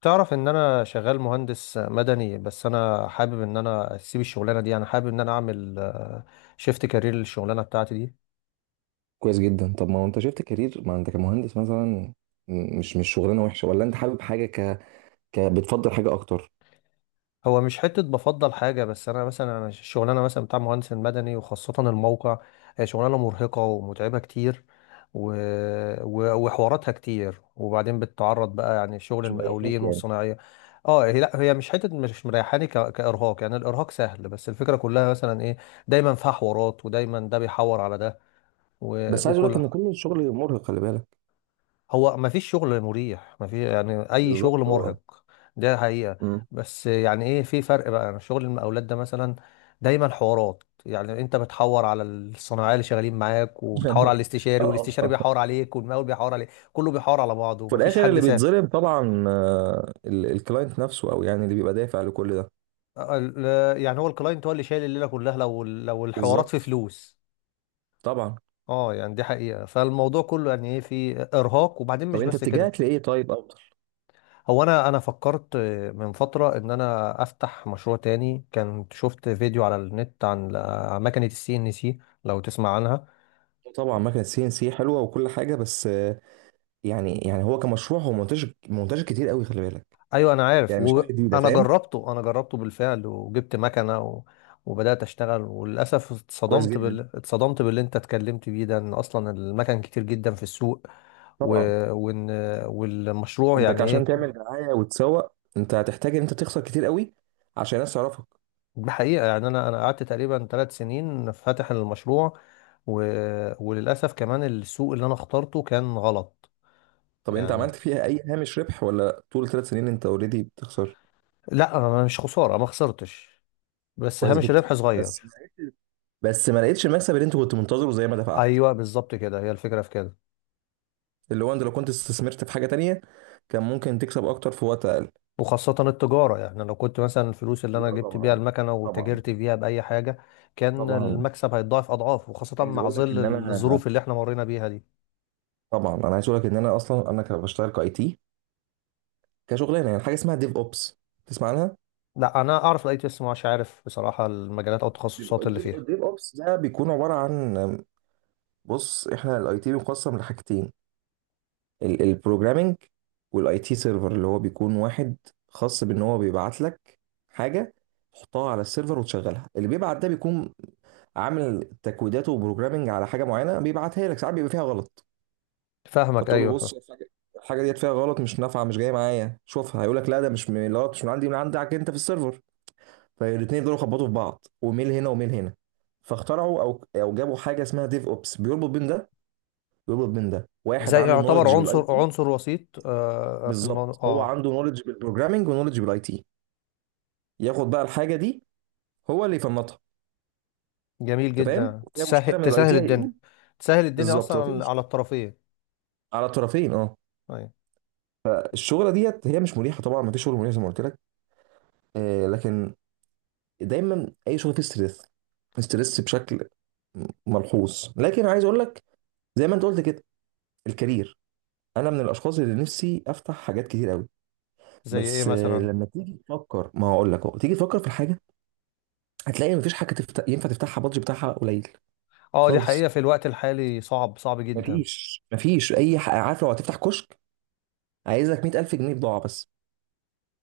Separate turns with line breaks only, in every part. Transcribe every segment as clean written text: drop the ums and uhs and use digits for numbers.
تعرف ان انا شغال مهندس مدني، بس انا حابب ان انا اسيب الشغلانه دي. انا حابب ان انا اعمل شيفت كارير للشغلانه بتاعتي دي.
كويس جدا. طب ما هو انت شفت كارير، ما انت كمهندس مثلا، مش شغلانه وحشه، ولا انت حابب حاجه بتفضل حاجه اكتر؟
هو مش حته بفضل حاجه، بس انا مثلا الشغلانه مثلا بتاع مهندس المدني وخاصه الموقع هي شغلانه مرهقه ومتعبه كتير. و... و... وحواراتها كتير، وبعدين بتتعرض بقى يعني شغل
مش مريحاك
المقاولين
يعني؟
والصناعيه. اه، هي لا هي مش حته مش مريحاني كارهاق، يعني الارهاق سهل، بس الفكره كلها مثلا ايه، دايما فيها حوارات ودايما ده بيحور على ده. و...
بس عايز اقول لك
وكل.
ان كل الشغل مرهق، خلي بالك.
هو ما فيش شغل مريح، ما في يعني اي شغل
بالظبط هو.
مرهق. ده حقيقة.
مم.
بس يعني ايه، في فرق بقى. انا شغل المقاولات ده مثلا دايما حوارات. يعني انت بتحور على الصناعيه اللي شغالين معاك، وبتحور على الاستشاري،
اه
والاستشاري
آه.
بيحور عليك، والمقاول بيحور عليك، كله بيحور على بعضه
في
ومفيش
الاخر
حد
اللي بيتظلم
سابك.
طبعا، الكلاينت نفسه، او يعني اللي بيبقى دافع لكل ده.
يعني هو الكلاينت هو اللي شايل الليله كلها، لو الحوارات في
بالظبط.
فلوس.
طبعا.
اه، يعني دي حقيقه. فالموضوع كله يعني ايه، في ارهاق، وبعدين
طب
مش
انت
بس كده.
اتجهت لايه طيب افضل؟
هو انا فكرت من فتره ان انا افتح مشروع تاني. كان شفت فيديو على النت عن مكنه السي ان سي، لو تسمع عنها.
طبعا مكنه سي ان سي حلوه وكل حاجه، بس يعني هو كمشروع هو منتشر منتشر كتير قوي، خلي بالك.
ايوه انا عارف،
يعني مش حاجه جديده،
وانا
فاهم؟
جربته، انا جربته بالفعل، وجبت مكنه وبدات اشتغل. وللاسف
كويس
اتصدمت
جدا.
اتصدمت باللي انت اتكلمت بيه ده، ان اصلا المكن كتير جدا في السوق. و...
طبعا.
وان والمشروع
انت
يعني
عشان
ايه.
تعمل دعايه وتسوق، انت هتحتاج ان انت تخسر كتير قوي عشان الناس تعرفك.
دي حقيقة، يعني أنا قعدت تقريبا 3 سنين فاتح المشروع. و... وللأسف كمان السوق اللي أنا اخترته كان غلط.
طب انت
يعني
عملت فيها اي هامش ربح، ولا طول 3 سنين انت اوريدي بتخسر؟
لا أنا مش خسارة، ما خسرتش، بس
كويس
هامش
جدا.
الربح
بس ما
صغير.
لقيتش- بس ما لقيتش المكسب اللي انت كنت منتظره زي ما دفعت.
أيوه بالظبط كده، هي الفكرة في كده.
اللي هو انت لو كنت استثمرت في حاجه تانية، كان ممكن تكسب اكتر في وقت اقل.
وخاصة التجارة، يعني لو كنت مثلا الفلوس اللي أنا
تجارة
جبت بيها
طبعا.
المكنة
طبعا.
وتاجرت فيها بأي حاجة، كان
طبعا
المكسب هيتضاعف أضعاف، وخاصة
عايز
مع
اقول لك
ظل
ان انا
الظروف اللي احنا مرينا بيها دي.
طبعا انا عايز اقول لك ان انا اصلا كان بشتغل كاي تي، كشغلانه، يعني حاجه اسمها ديف اوبس، تسمع عنها؟
لا أنا أعرف الأي تي إس، مش عارف بصراحة المجالات أو التخصصات اللي فيها.
الديف أوبس ده بيكون عبارة عن، بص احنا الاي تي بيقسم لحاجتين: البروجرامنج والاي تي سيرفر، اللي هو بيكون واحد خاص بان هو بيبعت لك حاجه تحطها على السيرفر وتشغلها. اللي بيبعت ده بيكون عامل تكويداته وبروجرامنج على حاجه معينه، بيبعتها لك ساعات بيبقى فيها غلط.
فاهمك،
فتقول له بص،
أيوه.
الحاجه ديت فيها غلط، مش نافعه، مش جايه معايا، شوفها. هيقول لك لا، ده مش من الغلط، مش من عندي، من عندك انت في السيرفر. فالاثنين يفضلوا يخبطوا في بعض، وميل هنا وميل هنا. فاخترعوا او جابوا حاجه اسمها ديف اوبس بيربط بين ده، يربط بين ده، واحد
زي
عنده
يعتبر
نولج بالاي
عنصر
تي.
وسيط آه، في الموضوع،
بالظبط، هو
اه.
عنده نولج بالبروجرامنج ونولج بالاي تي، ياخد بقى الحاجه دي، هو اللي يفنطها.
جميل
انت فاهم،
جدا،
وفيها مشكله
تسهل
من الاي تي
الدنيا.
هيقول.
تسهل الدنيا
بالظبط،
اصلا
لو في
على
مش-
الطرفين.
على طرفين اه.
ايوه.
الشغله ديت هي مش مريحه طبعا، ما فيش شغل مريح زي ما قلت لك. آه، لكن دايما اي شغل فيه ستريس، ستريس بشكل ملحوظ، لكن عايز اقول لك، زي ما انت قلت كده، الكارير، انا من الاشخاص اللي نفسي افتح حاجات كتير قوي.
زي ايه
بس
مثلا؟
لما تيجي تفكر، ما هقول لك اهو، تيجي تفكر في الحاجه، هتلاقي مفيش حاجه ينفع تفتحها بادج بتاعها قليل.
اه دي حقيقة،
خالص.
في الوقت الحالي صعب جدا.
مفيش اي حاجه. عارف لو هتفتح كشك، عايز لك 100000 جنيه بضاعه بس.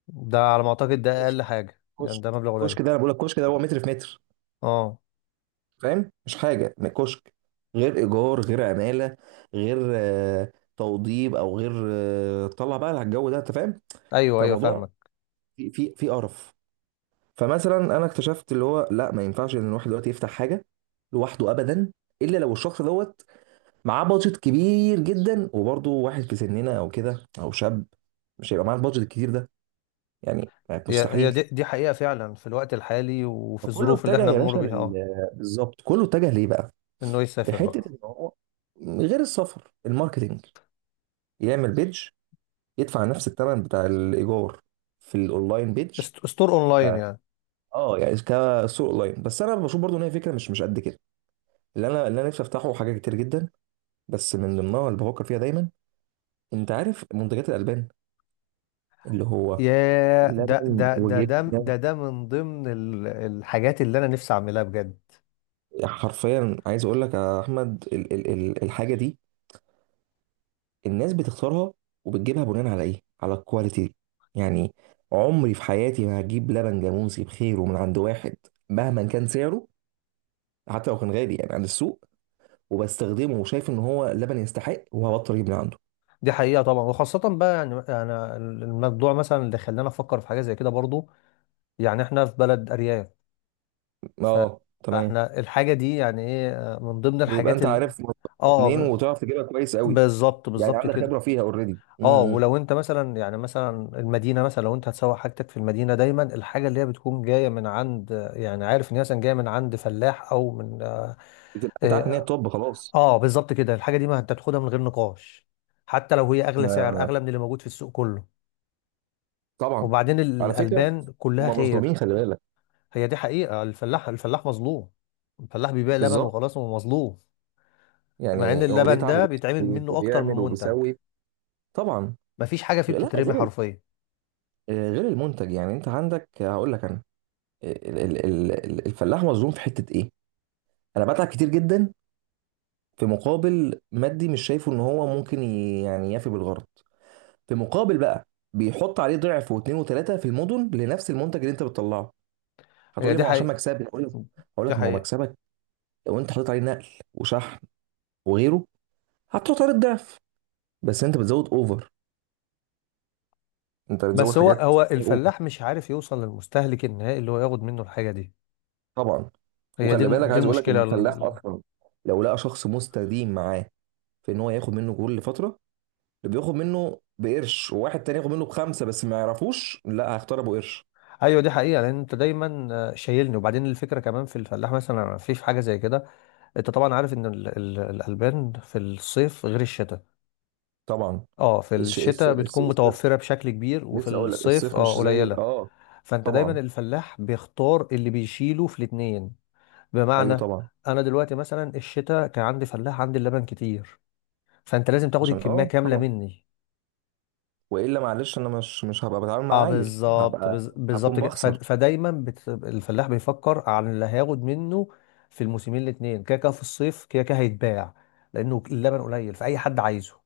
ده على ما اعتقد ده
كشك
اقل حاجة، يعني
كشك
ده مبلغ قليل.
كشك ده انا بقول لك، كشك ده هو متر في متر،
اه،
فاهم، مش حاجه كشك. غير ايجار، غير عماله، غير توضيب، او غير طلع بقى على الجو ده، انت فاهم.
ايوه ايوه
فالموضوع
فاهمك.
في قرف. فمثلا انا اكتشفت اللي هو لا، ما ينفعش ان الواحد دلوقتي يفتح حاجه لوحده ابدا، الا لو الشخص دوت معاه بادجت كبير جدا، وبرضه واحد في سننا او كده او شاب، مش هيبقى معاه البادجت الكتير ده، يعني
هي
مستحيل.
دي حقيقة فعلا، في الوقت الحالي وفي
فكله
الظروف اللي
اتجه
احنا
يا
بنمر
باشا
بيها،
لل،
اه.
بالظبط، كله اتجه ليه بقى؟
انه يسافر
لحته
بقى.
ان هو، غير السفر، الماركتينج، يعمل بيدج، يدفع نفس الثمن بتاع الايجار في الاونلاين، بيدج.
استور اونلاين
ك-
يعني.
اه يعني كسوق اونلاين، بس انا بشوف برضو ان هي فكره مش قد كده. اللي انا نفسي افتحه حاجه كتير جدا، بس من ضمنها اللي بفكر فيها دايما، انت عارف منتجات الالبان اللي هو
ياه ده
لبن
ده ده ده
وجبنه.
ده ده من ضمن الحاجات اللي انا نفسي اعملها بجد.
حرفيا عايز اقول لك يا احمد، ال ال ال الحاجه دي الناس بتختارها وبتجيبها بناء على ايه؟ على الكواليتي يعني. عمري في حياتي ما هجيب لبن جاموسي بخيره من عند واحد مهما كان سعره، حتى لو كان غالي يعني عند السوق، وبستخدمه وشايف ان هو لبن يستحق، وهبطل اجيب من عنده.
دي حقيقة طبعا، وخاصة بقى يعني انا الموضوع مثلا اللي خلاني افكر في حاجة زي كده برضو. يعني احنا في بلد ارياف. ف-
اه تمام.
فاحنا الحاجة دي يعني ايه، من ضمن
بتبقى
الحاجات
انت عارف
اه
منين،
ب-
وتعرف تجيبها كويس قوي،
بالظبط
يعني عندك
كده.
خبره فيها اوريدي
اه،
امم
ولو انت مثلا يعني مثلا المدينة، مثلا لو انت هتسوق حاجتك في المدينة، دايما الحاجة اللي هي بتكون جاية من عند، يعني عارف ان هي مثلا جاية من عند فلاح او من آه،
بتبقى انت عارف ان هي
آه،
توب خلاص.
اه بالظبط كده. الحاجه دي ما انت بتاخدها من غير نقاش، حتى لو هي اغلى سعر، اغلى من اللي موجود في السوق كله.
طبعا.
وبعدين
على فكره،
الالبان
هم
كلها خير.
مظلومين، خلي بالك.
هي دي حقيقه، الفلاح مظلوم. الفلاح بيبيع لبن
بالظبط.
وخلاص، هو مظلوم. مع ان
يعني هو
اللبن
بيتعب
ده بيتعمل منه اكتر
وبيعمل
من منتج،
وبيسوي. طبعا.
مفيش حاجه فيه
لا
بتترمي
غير
حرفيا.
غير المنتج، يعني انت عندك، هقول لك انا، الفلاح مظلوم في حته ايه. انا بتعب كتير جدا في مقابل مادي مش شايفه ان هو ممكن يعني يفي بالغرض. في مقابل بقى بيحط عليه ضعف واثنين وثلاثه في المدن لنفس المنتج اللي انت بتطلعه. هتقول
هي
لي
دي
ما هو عشان
حقيقه.
مكسبي، هقول لك،
دي
ما هو
حقيقه.
مكسبك، لو انت حطيت عليه نقل وشحن وغيره، هتحط عليه الضعف، بس انت بتزود اوفر، انت بتزود
بس هو
حاجات
هو
اوفر.
الفلاح مش عارف يوصل للمستهلك النهائي اللي هو ياخد منه الحاجه دي.
طبعا.
هي
وخلي بالك
دي
عايز اقول لك ان
المشكله.
الفلاح اصلا، لو لقى شخص مستديم معاه، في ان هو ياخد منه جول لفتره، اللي بياخد منه بقرش وواحد تاني ياخد منه بخمسه بس ما يعرفوش، لا هيختار ابو قرش.
ايوه دي حقيقه، لان انت دايما آه، شايلني. وبعدين الفكره كمان في الفلاح، مثلا في حاجه زي كده. انت طبعا عارف ان الالبان في الصيف غير الشتاء.
طبعا.
اه في الشتاء بتكون
الصيف،
متوفره بشكل كبير، وفي
لسه اقول لك،
الصيف
الصيف
اه
مش زي
قليله.
اه
فانت دايما
طبعا.
الفلاح بيختار اللي بيشيله في الاتنين.
ايوه
بمعنى،
طبعا.
انا دلوقتي مثلا الشتاء كان عندي فلاح، عندي اللبن كتير، فانت لازم تاخد
عشان
الكميه كامله
طبعا.
مني.
والا معلش انا مش هبقى بتعامل
اه
مع عيل،
بالظبط،
هبقى هكون
بالظبط كده.
بخسر.
فدايما الفلاح بيفكر عن اللي هياخد منه في الموسمين الاثنين. كده كده في الصيف كده كده هيتباع، لانه اللبن قليل فاي حد عايزه.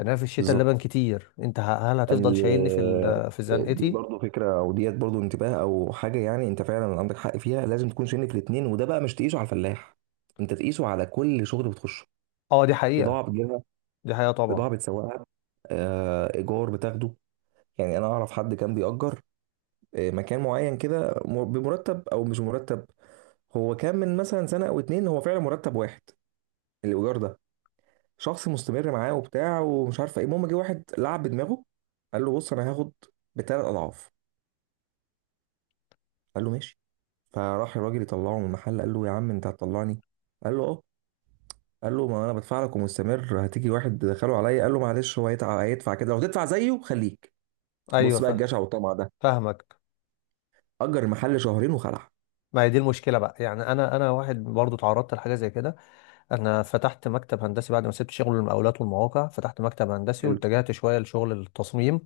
انا في الشتاء اللبن
بالظبط
كتير، انت هل هتفضل
يعني.
شايلني في
دي
زنقتي؟
برضو فكره او ديت برضو انتباه او حاجه، يعني انت فعلا عندك حق فيها، لازم تكون شايف الاثنين، وده بقى مش تقيسه على الفلاح، انت تقيسه على كل شغل بتخشه.
اه دي
بضاعه
حقيقة.
بتجيبها،
دي حقيقة طبعا.
بضاعه بتسوقها، ايجار بتاخده. يعني انا اعرف حد كان بيأجر مكان معين كده، بمرتب او مش مرتب. هو كان من مثلا سنه او اتنين هو فعلا مرتب واحد الايجار ده، شخص مستمر معاه وبتاع ومش عارفه ايه، المهم جه واحد لعب بدماغه، قال له بص انا هاخد بثلاث اضعاف. قال له ماشي. فراح الراجل يطلعه من المحل، قال له يا عم انت هتطلعني؟ قال له اه. قال له ما انا بدفع لك ومستمر، هتيجي واحد دخله عليا. قال له معلش، هو هيدفع كده، لو تدفع زيه خليك.
ايوه
بص بقى الجشع والطمع ده،
فاهمك.
اجر المحل شهرين وخلع.
ما هي دي المشكله بقى، يعني انا واحد برضو اتعرضت لحاجه زي كده. انا فتحت مكتب هندسي بعد ما سبت شغل المقاولات والمواقع، فتحت مكتب هندسي
حلو.
واتجهت شويه لشغل التصميم،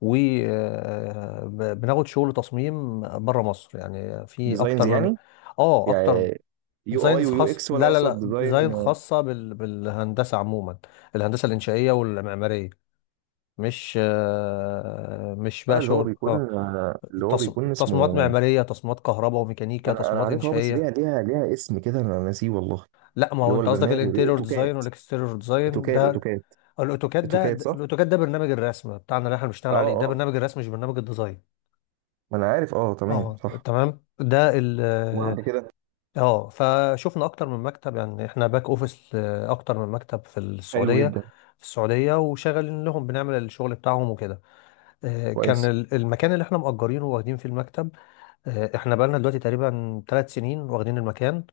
وبناخد شغل تصميم بره مصر، يعني في اكتر
ديزاينز
من.
يعني؟
اه اكتر.
يعني يو اي
ديزاينز
ويو
خاص،
اكس، ولا
لا لا
اقصد
لا
ديزاين؟
ديزاين خاصه بالهندسه عموما، الهندسه الانشائيه والمعماريه. مش آه، مش بقى شغل، اه
اللي هو
تص...
بيكون
تصميمات
اسمه،
معماريه، تصميمات كهرباء وميكانيكا،
انا
تصميمات
عارفها اه، بس
انشائيه.
ليها اسم كده انا ناسيه والله.
لا ما
اللي
هو
هو
انت قصدك
البرنامج
الانتيريور ديزاين
اتوكات.
والاكستيريور ديزاين
اتوكات
ده.
اتوكات
الاوتوكاد ده،
اتوكات صح؟
الاوتوكاد ده برنامج الرسم بتاعنا اللي احنا بنشتغل
اه
عليه، ده
اه،
برنامج الرسم مش برنامج الديزاين.
ما انا عارف اه، تمام
اه
صح.
تمام، ده ال،
وبعد كده.
اه. فشفنا اكتر من مكتب، يعني احنا باك اوفيس، اكتر من مكتب في
حلو
السعوديه.
جدا.
في السعوديه وشغالين لهم، بنعمل الشغل بتاعهم وكده. آه، كان
كويس.
المكان اللي احنا مأجرينه واخدين فيه المكتب، آه، احنا بقالنا دلوقتي تقريبا 3 سنين واخدين المكان.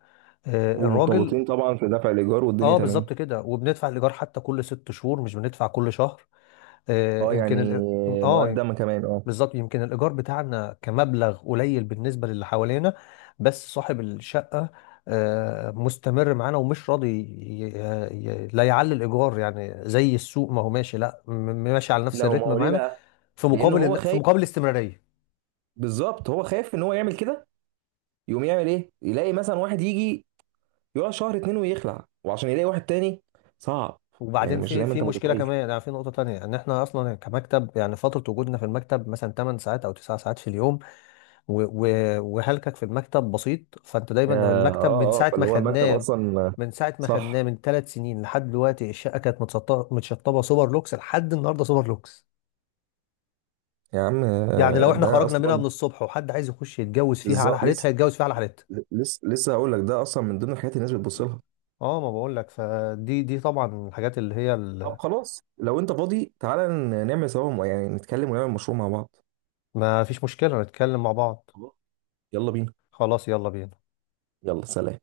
آه، الراجل.
ومرتبطين طبعا في دفع الايجار والدنيا
اه
تمام.
بالظبط كده، وبندفع الايجار حتى كل 6 شهور، مش بندفع كل شهر. آه،
اه
يمكن
يعني.
اه
مقدم كمان اه.
بالظبط، يمكن الإيجار بتاعنا كمبلغ قليل بالنسبة للي حوالينا، بس صاحب الشقة آه، مستمر معانا ومش راضي لا يعلي الإيجار، يعني زي السوق ما هو ماشي، لا ماشي على نفس
لا هو، ما
الريتم
هو ليه
معانا،
بقى؟
في
لان هو
مقابل في
خايف.
مقابل الاستمرارية.
بالظبط، هو خايف ان هو يعمل كده، يقوم يعمل ايه، يلاقي مثلا واحد يجي يقعد شهر اتنين ويخلع، وعشان يلاقي واحد تاني صعب. يعني
وبعدين
مش
في
زي ما انت
مشكلة
متخيل.
كمان، يعني في نقطة تانية، إن إحنا أصلا كمكتب يعني فترة وجودنا في المكتب مثلا 8 ساعات أو 9 ساعات في اليوم، و- و- وهلكك في المكتب بسيط. فانت دايما هو المكتب من
اه. اه،
ساعه ما
فاللي هو المكتب
خدناه،
اصلا.
من ساعه ما خدناه
صح.
من 3 سنين لحد دلوقتي الشقه كانت متسطبه متشطبه سوبر لوكس، لحد النهارده سوبر لوكس.
يا عم،
يعني لو احنا
ده
خرجنا منها
اصلا.
من الصبح وحد عايز يخش يتجوز فيها على
بالظبط
حالتها،
لسه.
يتجوز فيها على حالتها.
لسه هقول لك ده اصلا من ضمن الحاجات اللي الناس بتبص لها.
اه ما بقول لك، فدي طبعا الحاجات اللي هي
طب
ال-.
خلاص، لو انت فاضي تعالى نعمل سوا، يعني نتكلم ونعمل مشروع مع بعض.
ما فيش مشكله نتكلم مع بعض.
خلاص، يلا بينا.
خلاص، يلا بينا.
يلا سلام.